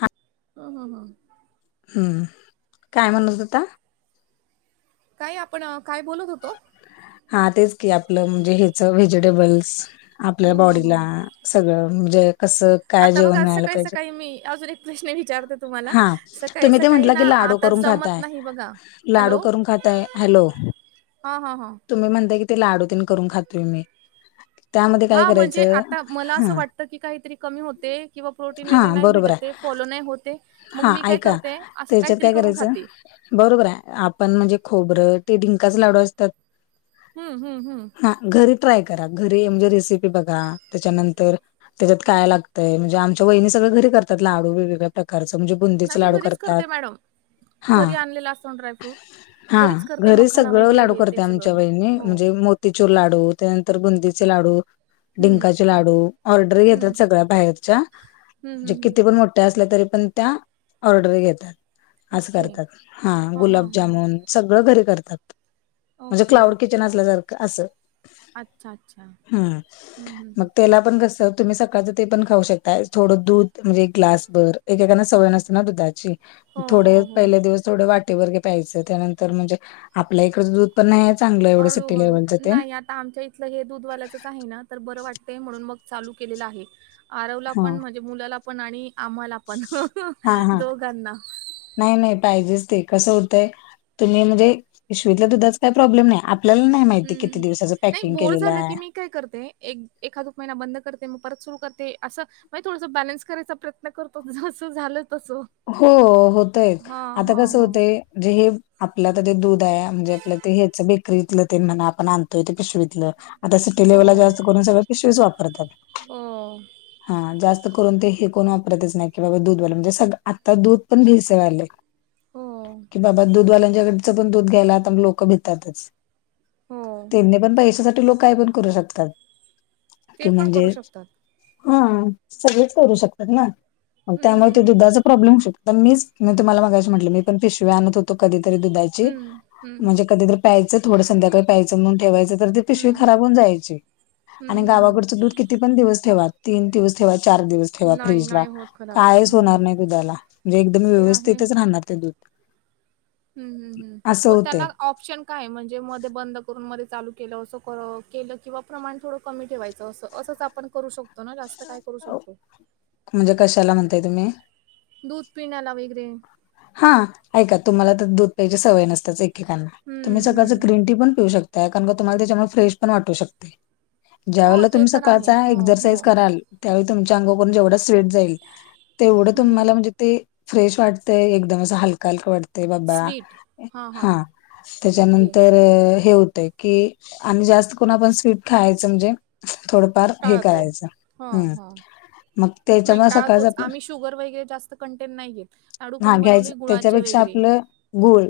हा. ह हा हां. हम्म काय म्हणतता. काय आपण काय बोलत होतो. हा तेच की आपलं म्हणजे हच व्हेजिटेबल्स आपल्या हम्म हम्म बॉडीला, हम्म. सगळं म्हणजे कसं. काय आता बघा जेवण असं मिळायला काहीस पाहिजे काही मी अजून एक प्रश्न विचारते तुम्हाला हा स काहीस तुम्ही ते काही म्हटला ना की आ. लाडू करून खाताय लाडू करून खाताय हॅलो. हा हा हां तुम्ही म्हणताय की ते लाडूतीन करून खातोय मी, त्यामध्ये काय हा म्हणजे करायचं आता मला हा असं वाटतं की काहीतरी कमी होते किंवा प्रोटीन हा वगैरे नाही बरोबर आहे भेटते. फॉलो नाही होते मग हा मी काय ऐका करते असं त्याच्यात काहीतरी काय करून करायचं खाते. बरोबर आहे आपण म्हणजे खोबरं ते डिंकाच लाडू असतात. हम्म हम्म हम्, हा घरी ट्राय करा घरी म्हणजे रेसिपी बघा त्याच्यानंतर त्याच्यात काय लागतंय म्हणजे आमच्या वहिणी सगळे घरी करतात लाडू वेगळे. प्रकारच म्हणजे नाही बुंदीचे मी लाडू घरीच करतात. करते मॅडम हा घरी आणलेला असतो ना ड्रायफ्रूट. हा घरीच करते घरी मखाना सगळं वगैरे लाडू हे ते करते आमच्या सगळं. वहिणी हो. म्हणजे. मोतीचेर लाडू त्यानंतर बुंदीचे लाडू. हम्म डिंकाचे लाडू ऑर्डर हम्म घेतात सगळ्या बाहेरच्या. हम्म हम्म म्हणजे हम्म. किती पण मोठे असल्या तरी पण. त्या ऑर्डर घेतात अस ओके. करतात हा हां, हां, हां. गुलाबजामून. सगळं घरी करतात म्हणजे ओके. क्लाउड किचन असल्या जारखं असं. अच्छा, अच्छा. हम्म हं, हं, मग हं. त्याला पण कस. तुम्ही सकाळचं ते पण खाऊ शकता थोडं दूध म्हणजे एक ग्लास भर एक एकाना सवय नसत ना दुधाची. हो, थोडे हो, हो. पहिल्या दिवस थोडे वाटे वर्गे प्यायचं त्यानंतर म्हणजे आपल्या इकड दूध. पण नाही चांगलं एवढं सिटी हळू-हळू लेवलात. नाही आता आमच्या इथलं हे दूध वाल्याचच आहे ना तर बरं वाटत म्हणून मग चालू केलेलं आहे. आरवला पण हां. म्हणजे मुलाला पण आणि आम्हाला पण हां हां. दोघांना. नाही नाही पाहिजेच ते कसं होतय तुम्ही म्हणजे इशवीतल्या दुधाचा काही प्रॉब्लेम नाही आपल्याला नाही माहिती किती हं. दिवसाचं नाही पॅकिंग बोर केलेलं झालं आहे. की मी काय करते एक एखाद महिना बंद करते मग परत सुरू करते अस. मग थोडस बॅलेन्स करायचा प्रयत्न करतो जसं झालं तसं. हो होतय हां, आता हां, कसं हां. होतंय जे हे आपलं तर ते दूध आहे म्हणजे आपलं ते हेच बेकरीतलं ते म्हणा आपण आणतोय ते पिशवीत ल -आता सिटी हो. लेवलला जास्त सगळ पिशवीच वापरतात. हो. हा जास्त करून ते हे कोण वापरतच नाही की बाबा दूध वालं म्हणजे सग आता दूध पण भेसळ आलंय. हो. कि बाबा दूधवाल्यांच्याकडचं पण दूध घ्यायलाता लोकं भितातच. हो. त्यांनी पण पैश्या साठी लोक काय पण करू शक तात ते -कि पण म्हणजे करू शकतात. हा सगळेच करू शकतात ना मग हं, त्यामुळे हं, ते हं. दुधाच प्रॉ्लेम होऊ श - मीच तुम्हाला मगाशी म्हटलं मी पण पिशवी आणत कधीरी दुधा ची हं, हं, म्हणजे कधी तर प्यायचं थोडं संध्याकाळी प्यायचं मग ठेवायचं तर ते पिशवी हं. खराब होऊ जायची हं, आणि हं, हं. गावाकडचं दूध किती पण दिवस ठेवा तीन दिवस ठेवा चार दिवस ठेवा नाही, फ्रीज ला नाही होत खराब. कायच होणार हं. नाही. दुधाला म्हणजे एकदम ते व्यवस्थितच राहणार ते दूध. हम्म हम् हम् असं हो होते त्याला ऑप्शन काय म्हणजे मध्ये बंद करून मध्ये चालू केलं असं केलं किंवा प्रमाण थोडं कमी ठेवायचं अस असंच आपण करू शक म्हणजे कशाला म्हणताय तुम्ही? दूध पिण्याला वगैरे. हा ऐका तुम्हाला तर दूध प्यायची सवय नसतेच एकएकाला तुम्ही हं, सकाळचं हं. ग्रीन टी पण पिऊ शक ताय कारण का तुम्हाला त्याच्यामुळे फ्रेश पण वाटू शकतंय ज्या हो वेळेला ते तुम्ही तर आहे. सकाळचा हो, हो. एक्जरसाईज कराल त्यावेळी तुमच्या अंगोवरून जेवढा स्वेट जाईल तेवढं हं. तुम्हाला म्हणजे ते फ्रेश वाट तय एकदम अस हलका हलक वाट तय बाबा स्वीट. हां, हां. हा ओके. त्याच्यानंतर हे होतंय. कि आमी जास्त करून आपण स्वीट खायचं म्हणजे थोडं फार हे टाळतो. करायच हां, हां. मग नाही त्याच्यामुळे सकाळच टाळतोच. आपल आम्ही शुगर वगैरे जास्त कंटेंन नाही घेत. लाडू हा पण घ्यायचं बनवले गुळाचे -त्याच्यापेक्षा वगैरे. आपलं गुळ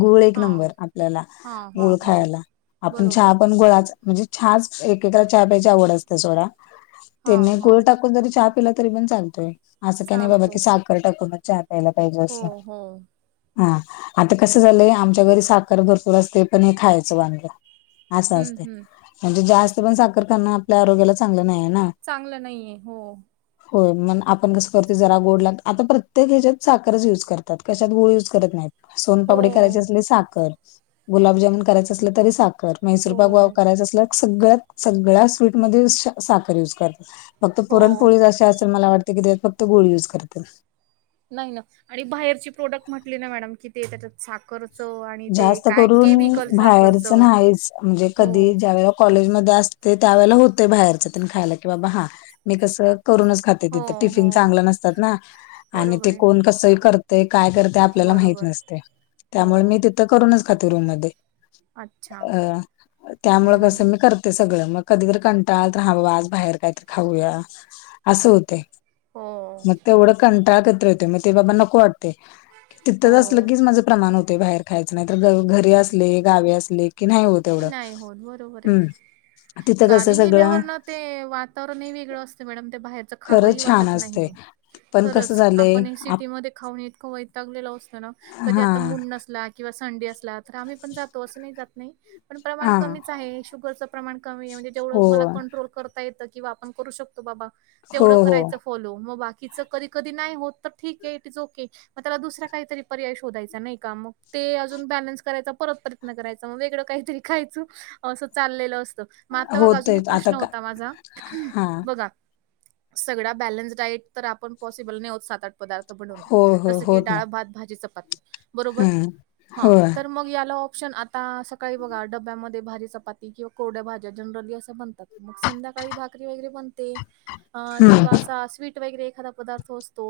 गुळ एक हा नंबर आपल्याला. हा हा गुळ हा खायला आपण बरोबर. चहा पण गुळाचा म्हणजे छाच एक एकाला चहा प्यायची आवड असते सोडा हा त्यांनी हा गुळ टा कुण जरी चहा पिला तरी पण चालतोय असं काय नाय बाबा चालतो. की साखर टाकूनच चहा प्यायला पाहिजे हो असं. हो हा आता कसं झालंय आमच्या घरी साखर भरपूर असते पण हे खायचं वांद. असं हम्म असतंय हम्म म्हणजे जास्त पण साखर खान आपल्या आरोग्याला चांगलं नाहीया ना. चांगलं नाहीये हो. होय मन आपण कसं करतोय जरा गोडला आता प्रत्येक ह्याच्यात साखरच यूज करतात कशात गूळ यूज करत नाहीत हो सोनपापडी करायची असली साखर गुलाबजामन करायच असलं तरी साखर हो मैसूरपाक करायचं असलं सगळ्यात सगळ्या स्वीटमध्ये साखर युज करतात. फक्त हो पुरणपोळी अशी असल मला वाटतं की त्याज्यात फक्त गुळ यूज करतील. नाही ना आणि बाहेरची प्रोडक्ट म्हटली ना मॅडम कि ते त्याच्यात साखरच जास्त करून बाहेरच साखरचं नाहीच म्हणजे हो कधी ज्यावेळे कॉलेज मध्ये असते त्यावेळेला होतंय बाहेरचन ते खायला की बाबा हा मी कस करूनच खात ते हो -तिथं हो टिफिन चांगलं नसतात ना. आणि ते बरोबर आहे. कोण कसं करतय काय करतय आपल्याला माहित बरोबर नसतंय हो त्यामुळे मी ती तिथ करूनच खाते रूम मध्ये अच्छा अ- त्यामुळे हम्म कस हम्म मी कर ते सगळं म कधीतर कंटाळा आला तर हा बाबा आज बाहेर कायंतरी खाऊया असं होतयं. हो म तेवढं कंटाळा कधीतरी होतयं म ते बाबा नको वाट ते तिथंच असलं हो की माझ प्रमाण होतयं बाहेर खायचं नायंतर घरी असले गावी असले की नाही होत. की एवढं नाही होत बरोबर ये हम्म तिथं कसं गावी सगळं गेल्यावर ना ते वातावरणही वेगळं असते मॅडम ते बाहेरचं खावंही खरंच छान वाटत असतंय नाही. पण कसं खरंच झालंय आपण हे आप सिटीमध्ये खाऊन इतक वै तागलेलो असतो ना कधी हा आता मुड नसला किंवा संडे असला तर आम्ही पण जातो असं नाही जात नाही पण प्रमाण हा कमीच आहे शुगरचं प्रमाण कमी ये म्हणजे जेवढं हो मला कंट्रोल कर ता येत किंवा आपण करू शकतो बाबा हो तेवंढ हो करायचं. फॉलो मग बाकीचं कधी कधी नाही होत त ठीक ये इट इज ओके म त्याला दुसरा काहीतरी पर्याय शोधायचा नाही का मग ते अजून बॅलन्स करायचा परत प्रयत्न करायचा म वेगळं काहीतरी खायच असं चाललेलं अस म आता बघ अजून होतय एक आता प्रश्न का होता माझा हा बघा सगळ्या बॅलन्स डाएट तर आपण पॉसिबल नाही होत सात आठ पदार्थ बनवण हो हो जस की होत डाळ नाही भात भाजी चपाती बरोबर हम्म हं होय तर मग याला ऑप्शन आता सकाळी बघा डब्यामध्ये भारी चपाती किंवा कोरड्या भाज्या जनरली असं बनतात मग संध्याकाळी भाकरी वगैरे बनते. अ हम्म किंवा असा स्वीट वगैरे एखादा पदार्थ असतो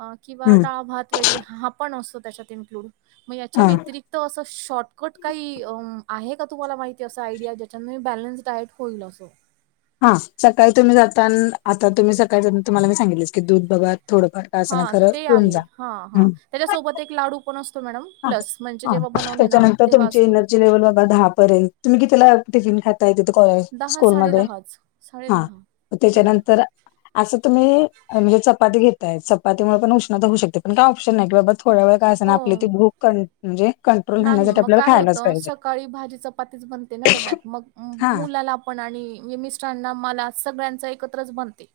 अ किंवा हम्म डाळभात वगैरे हा पण असतो त्याच्यात इन्क्लूड म याच्या हा व्यतिरिक्त असं शॉर्टकट काही अ आहे का तुम्हाला माहिती असं आयडिया ज्याच्यान बॅलन्स डायट होईल असं हा सकाळी तुम्ही जाता आता तुम्ही सकाळी जात तुम्हाला मी सांगितलच की दूध बघा थोडंफार का असेना हा खरं ते पिऊन आहे जा हा हा हम्म त्याच्यासोबत एक लाडू पण असतो मॅडम हा प्लस म्हणजे जेव्हा बनवले ना तेव्हा असतो. जेवेल बघा दहा पर्यंत तुम्ही कितीला टिफिन खात [unintelligible] स्कूल मध्ये हा म हं. त्याच्यानंतर असं तुम्ही म्हणजे चपाती घेताय चपातीमुळे पण उष्णता होऊ शकते पण काय ऑप्शन नायं की बाबा थोड्या वेळात का असणं हो. आपली ती भूक कं म्हणजे कंट्रोल नाही राहण्यासाठी म काय आपल्याला होत खायलाच पाहिजे सकाळी भाजी चपातीच बनते ना डब्यात मग हा मुलाला पण आणि मि मिस्टरांना मला सगळ्यांच एकत्रच बनते.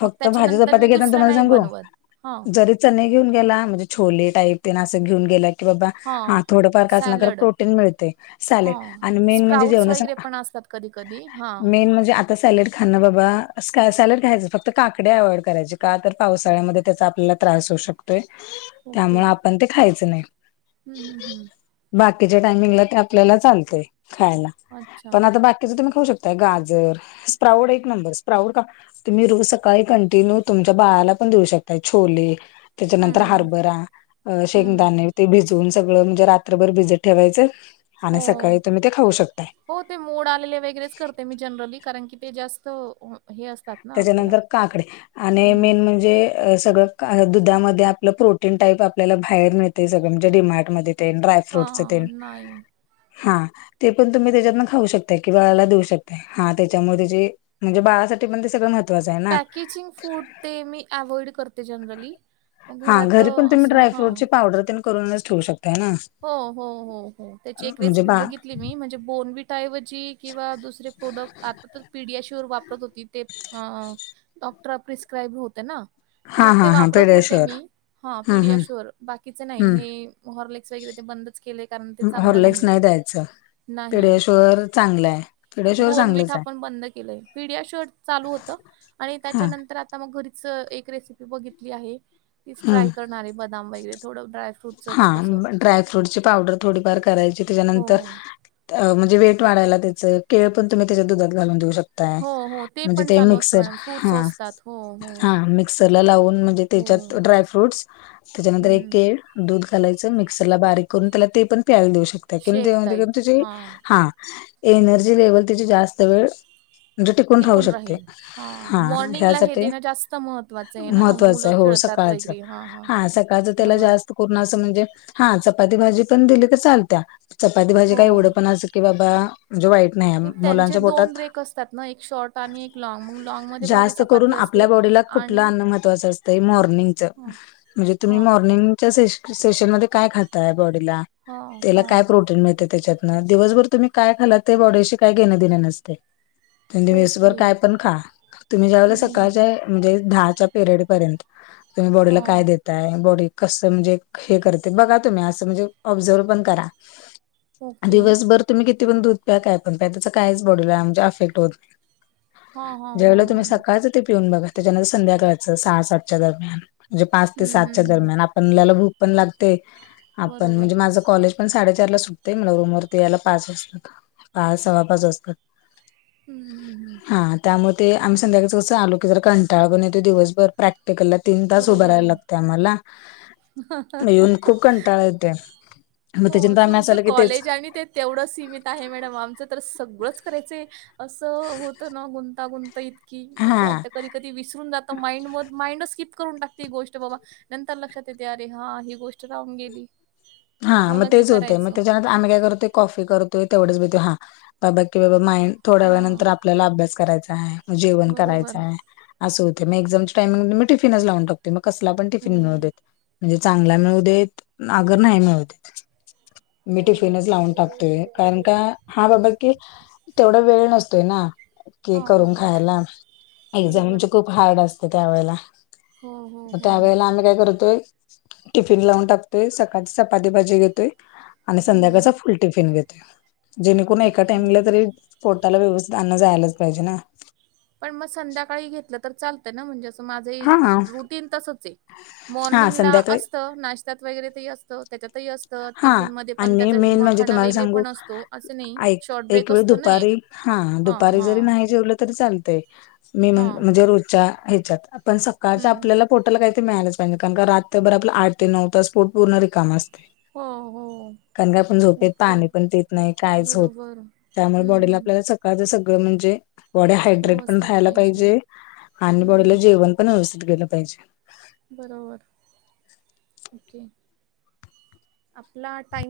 मग भाजी त्याच्यानंतर चपाती मी घेताना दुसरं तुम्हाला नाही सांगू बनवत. हां, जरी चने घेऊन गेला म्हणजे छोले टाईप ते न असं घेऊन गेला की बाबा हां. हा थोडंफार का आसंना कारण सॅलड. प्रोटीन मिळतेय सॅलेड आणि मेन म्हणजे जेवणा संग कधी कधी हा सॅलेड खान बाबा सॅ सॅलेड खायचं फक् काकड्या अव्हाइड करायचे का पावसाळ्यामध्ये त्याचा आपल्याला त्रास होऊ शकतोय त्यामुळ आप पण ते खायचं नाही. हूं हूं हूं बाकीच्या टायमिंगला तर आपल्याला चालते खायला अच्छा. पण आता बाकीच तुम्ही खाऊ शक ताय गाजर स्प्राऊड एक नंबर स्प्राऊड का तुम्ही रोज स सकाळी कंटिन्यू तुमच्या बाळाला पण देऊ शकतायं छोले हं, त्याच्यानंतर हं. हार्बरा हम्म. शेंगदाणे ते भिजवून सगळं म्हणजे रात्रभर भिजत ठेवायचं आणि हो. सकाळी तुम्ही ते खाऊ शकताय. हो ते मोड आलेले वेगळेच करते मी जनरली कारण की ते जास्त हे असतात. ना आपल्याला त्याच्यानंतर काकडे आणि हं. मेन म्हणजे सगळं दुधामध्ये आपलं प्रोटीन टाईप आपल्याला बाहेर मिळते सगळं म्हणजे डिमार्टमध्ये ड्राय. फ्रूटस हां, नाही. हा. ते पण तुम्ही त्याच्यातन खाऊ शकताय कि बा बाला देऊ शकता हा त्याच्यामुळे त्या म्हणजे बाळासाठी. ते सग. पॅकेजिंग फूड ते मी अव्हइड करते जनरली. हा घरात घरी पण तुम्ही असं हा. ड्रायफ्रूटची पावडर तेन करूनच ठेू शकतय ना. हो हो हो हो त्याची एक म्हणजे रेसिपी बा बघितली मी म्हणजे बोनविटाय व किंवा दुसरे प्रोडक् आ तर पीडिया श्युर वापरत होती ते. अ डॉक्टर प्रिस्क्राईब होते ना. हा मग ते हा हा वापरत होते पेड्याश्युअर मी हा हम्म पीडियाशुर बाकीच नाही हम्म हेरले. वगर ते बंदच केले कारण ते हम्म चांगलं हॉर्लेक्स नाही. द्यायचं नाही पेड्याश्युअर चांगलं आहे पेड्याश्युअर बोनविठा चांगलंच आहे आपण बंद केलंय पीडिया शर्ट चालू होत. आणि हा त्याच्यानंतर आ ता मग घरीच एक रेसिपी बघितली आहे तीच हम्म ट्राय करणारे बदाम वगैरे थोडं ड्राय. हा फ्रुटच असो. पावडर थोार कराय हो. त्यार वेट वाढयला त्याचे केळ पण तुम्ही त्याच्या दुधात घालून देऊ शकता. हो, हो. म्हणजे पण ते चालू असतं मिक्सर मॅडम फ्रुट्स हा असतात. हो, हो, हा मिक्सरला लावून म्हणजे. हो. त्याच्यात ड्राय फ्रूट्स त्याच्यानंतर एक हं. केळ दूध घालायचं मिक्सरला बारीक करून त्याला ते पण. प्याला देऊ शकत शेक टाईप. तु हां. हा एनर्जी लेव्हल तची जास्त वेळ. म्हणजे टिकून राावू शकते राहील. हां. हा मॉर्निंगला हे ह्यासाठी. देणं जास्त महत्त्वाचं आहे ना, मुलं महत्त्वाचं हो खेळतात सकाळचं वगैरे. हां, हां. हा सकाळचं त्याला बरोबर. जास्त. ण असं म्हणजे हा चपाती भाजी पण दिली तर चालत चपाती भाजी हो. काय एवढं पण असं की बा वाईट. नाही त्यांचे मुलांच्या दोन पोटात ब्रेक असतात ना एक शॉर्ट आणि एक लँग मग लँगमध्येध्ये भाजी जास्त करून चपाती असत. आपल्या बॉडीला कुठलं अन्न महत्वाच असतं मॉर्निंगच हां, म्हणजे तुम्ही हां, मॉर्निंग सेशन मध्ये काय खातय बॉडीला हां, त्याला हां. काय प्र ळ त्याच्या दिवसभर तुम्ही काय खाला ते बॉडीशी काय घेणे देणे नसते. त्यां ओके. वेसभर काय पण खा तुम्ही ज्यावळेला हं, हं. सकाळच्या. म्हणजे दहाच्या पिरियड पर्यंत तुम्ही बॉडीला काय हां. देताय बॉडी. कस म्हणजे हे करते बघा तुम्ही असं म्हणजे ऑब्झर्व पण करा. ओके. दिवसभर तुम्ही किती पण दूध प्या काय पण प्या त्याच कायच बॉडूल म्हणजे अफेक्ट होत नाही. हां, हां, हां, ज्यावेळेला हां, तुम्ही हां. सकाळच तेे पिऊन बघा त्याच्यानंतर संध्याकाळचं सहा सातच्या दरम्यान. म्हणजे पाच ते हं, हं, सातच्या हं. दरम्यान आपल्याला भूक पण लागते आपण बरोबर. म्हणजे माझ, कॉलेज पण साडेचार ला सुटतेय मला रूम वरती यायला पाच वाजता. पा सवा पाच असतात. हम्म हम हम्. हा त्यामुळे ते आम्ही संध्याकाळी कसं आलो की जर कंटाळ पण येतो दिवसभर प्रॅक्टिकलला. तीन तास बरोबर उभारायला आहे. लागते आम्हाला. येऊन खूप कंटाळा येत मग हो त्याच्यानंतर आम्ही असं तुमचं आल की तेच. कॉलेज आणि ते तेवढं सीमित आहे मॅडम आमचं तर सगळंच करायचं. असं होतं ना गुंतागुंता इतकी नक हा वाटत कधी कधी. विसरून जात माइंड म माइंडच क करून टाकते गोष्ट बाबा नंतर लक्षात येते अरे हा ही गोष्ट राहून गेली. हा मग आठवलं की तेच होते मग करायचं त्यात. आम्ही काय करतोय कॉफी करतोय तेवढच घेतोय हा बाबा की बाबा माइं थोड्या हा वेळ नंतर आपल्याला अभ्यास करायचा आहे जेवण बरोबर करायचं आहे असं होते मग एक्झामच्या टाइमिंग मी टिफनच लावून टकते मग कसला पण टिफिन हम्म. मिळुदे. म्हणजे चांगला मिळुदे अगर नाही मिळूदे मी बरोबर. टिफिनच लावून टाकतोय कारण का हा बाबा की, तेवढा वेळ नसतोय ना की हा हा करून हा खायला एकदा बरोबर म्हणजे खूप हार्ड असते त्यावेेळेला हो हो हो त्यावेेळेला आम्ही काय करतोय. टिफिन लावून टाकतोय सकाळ चपाती भाजी घेतोय आणि हम्म संध्याकाळचा हम्म फुल टिफिन घेते जेणेकरून एका ओके. टाइमला तरी पोटाला व्यवस्थित अन्न जायलाच पाहिजे ना पण मग संध्याकाळी घेतलं तर चालतय ना म्हणजे असं माझं हा रुटीन तसच आहे. हा मॉर्निंग ला संध्याकाळी असत नाश्त्यात वगैरे ते असत. त्याच्यातही असत हा टिफिन मध्ये पण आणि त्याचा मेन म्हणजे मखाना तुम्हाला वगैरे सांगू पण असतो असं नाही. ऐक शॉर्ट एक ब्रेक वेळ असतो ना दुपारी एक हा दुपारी जरी नाही जेवलं तरी चालतय. मी म्ह हा म्हणजे रोजच्या ह्याच्यात आपण सकाळच्या हम्म आपल्याला [inaudible] हो हो. कारण काय पण झोपेत ओके पाणी पण पीत नाही कायच होत बरोबर त्यामुळे हम्म बॉडीला हम्म आपल्याला सगळ म्हणजे बॉडी हायड्रेट पण रायाला पाहिजे आणि बॉडीला हम्म जेवण. पण व्यवस्थित गेलं पाहिजे. बरोबर आपला टाईम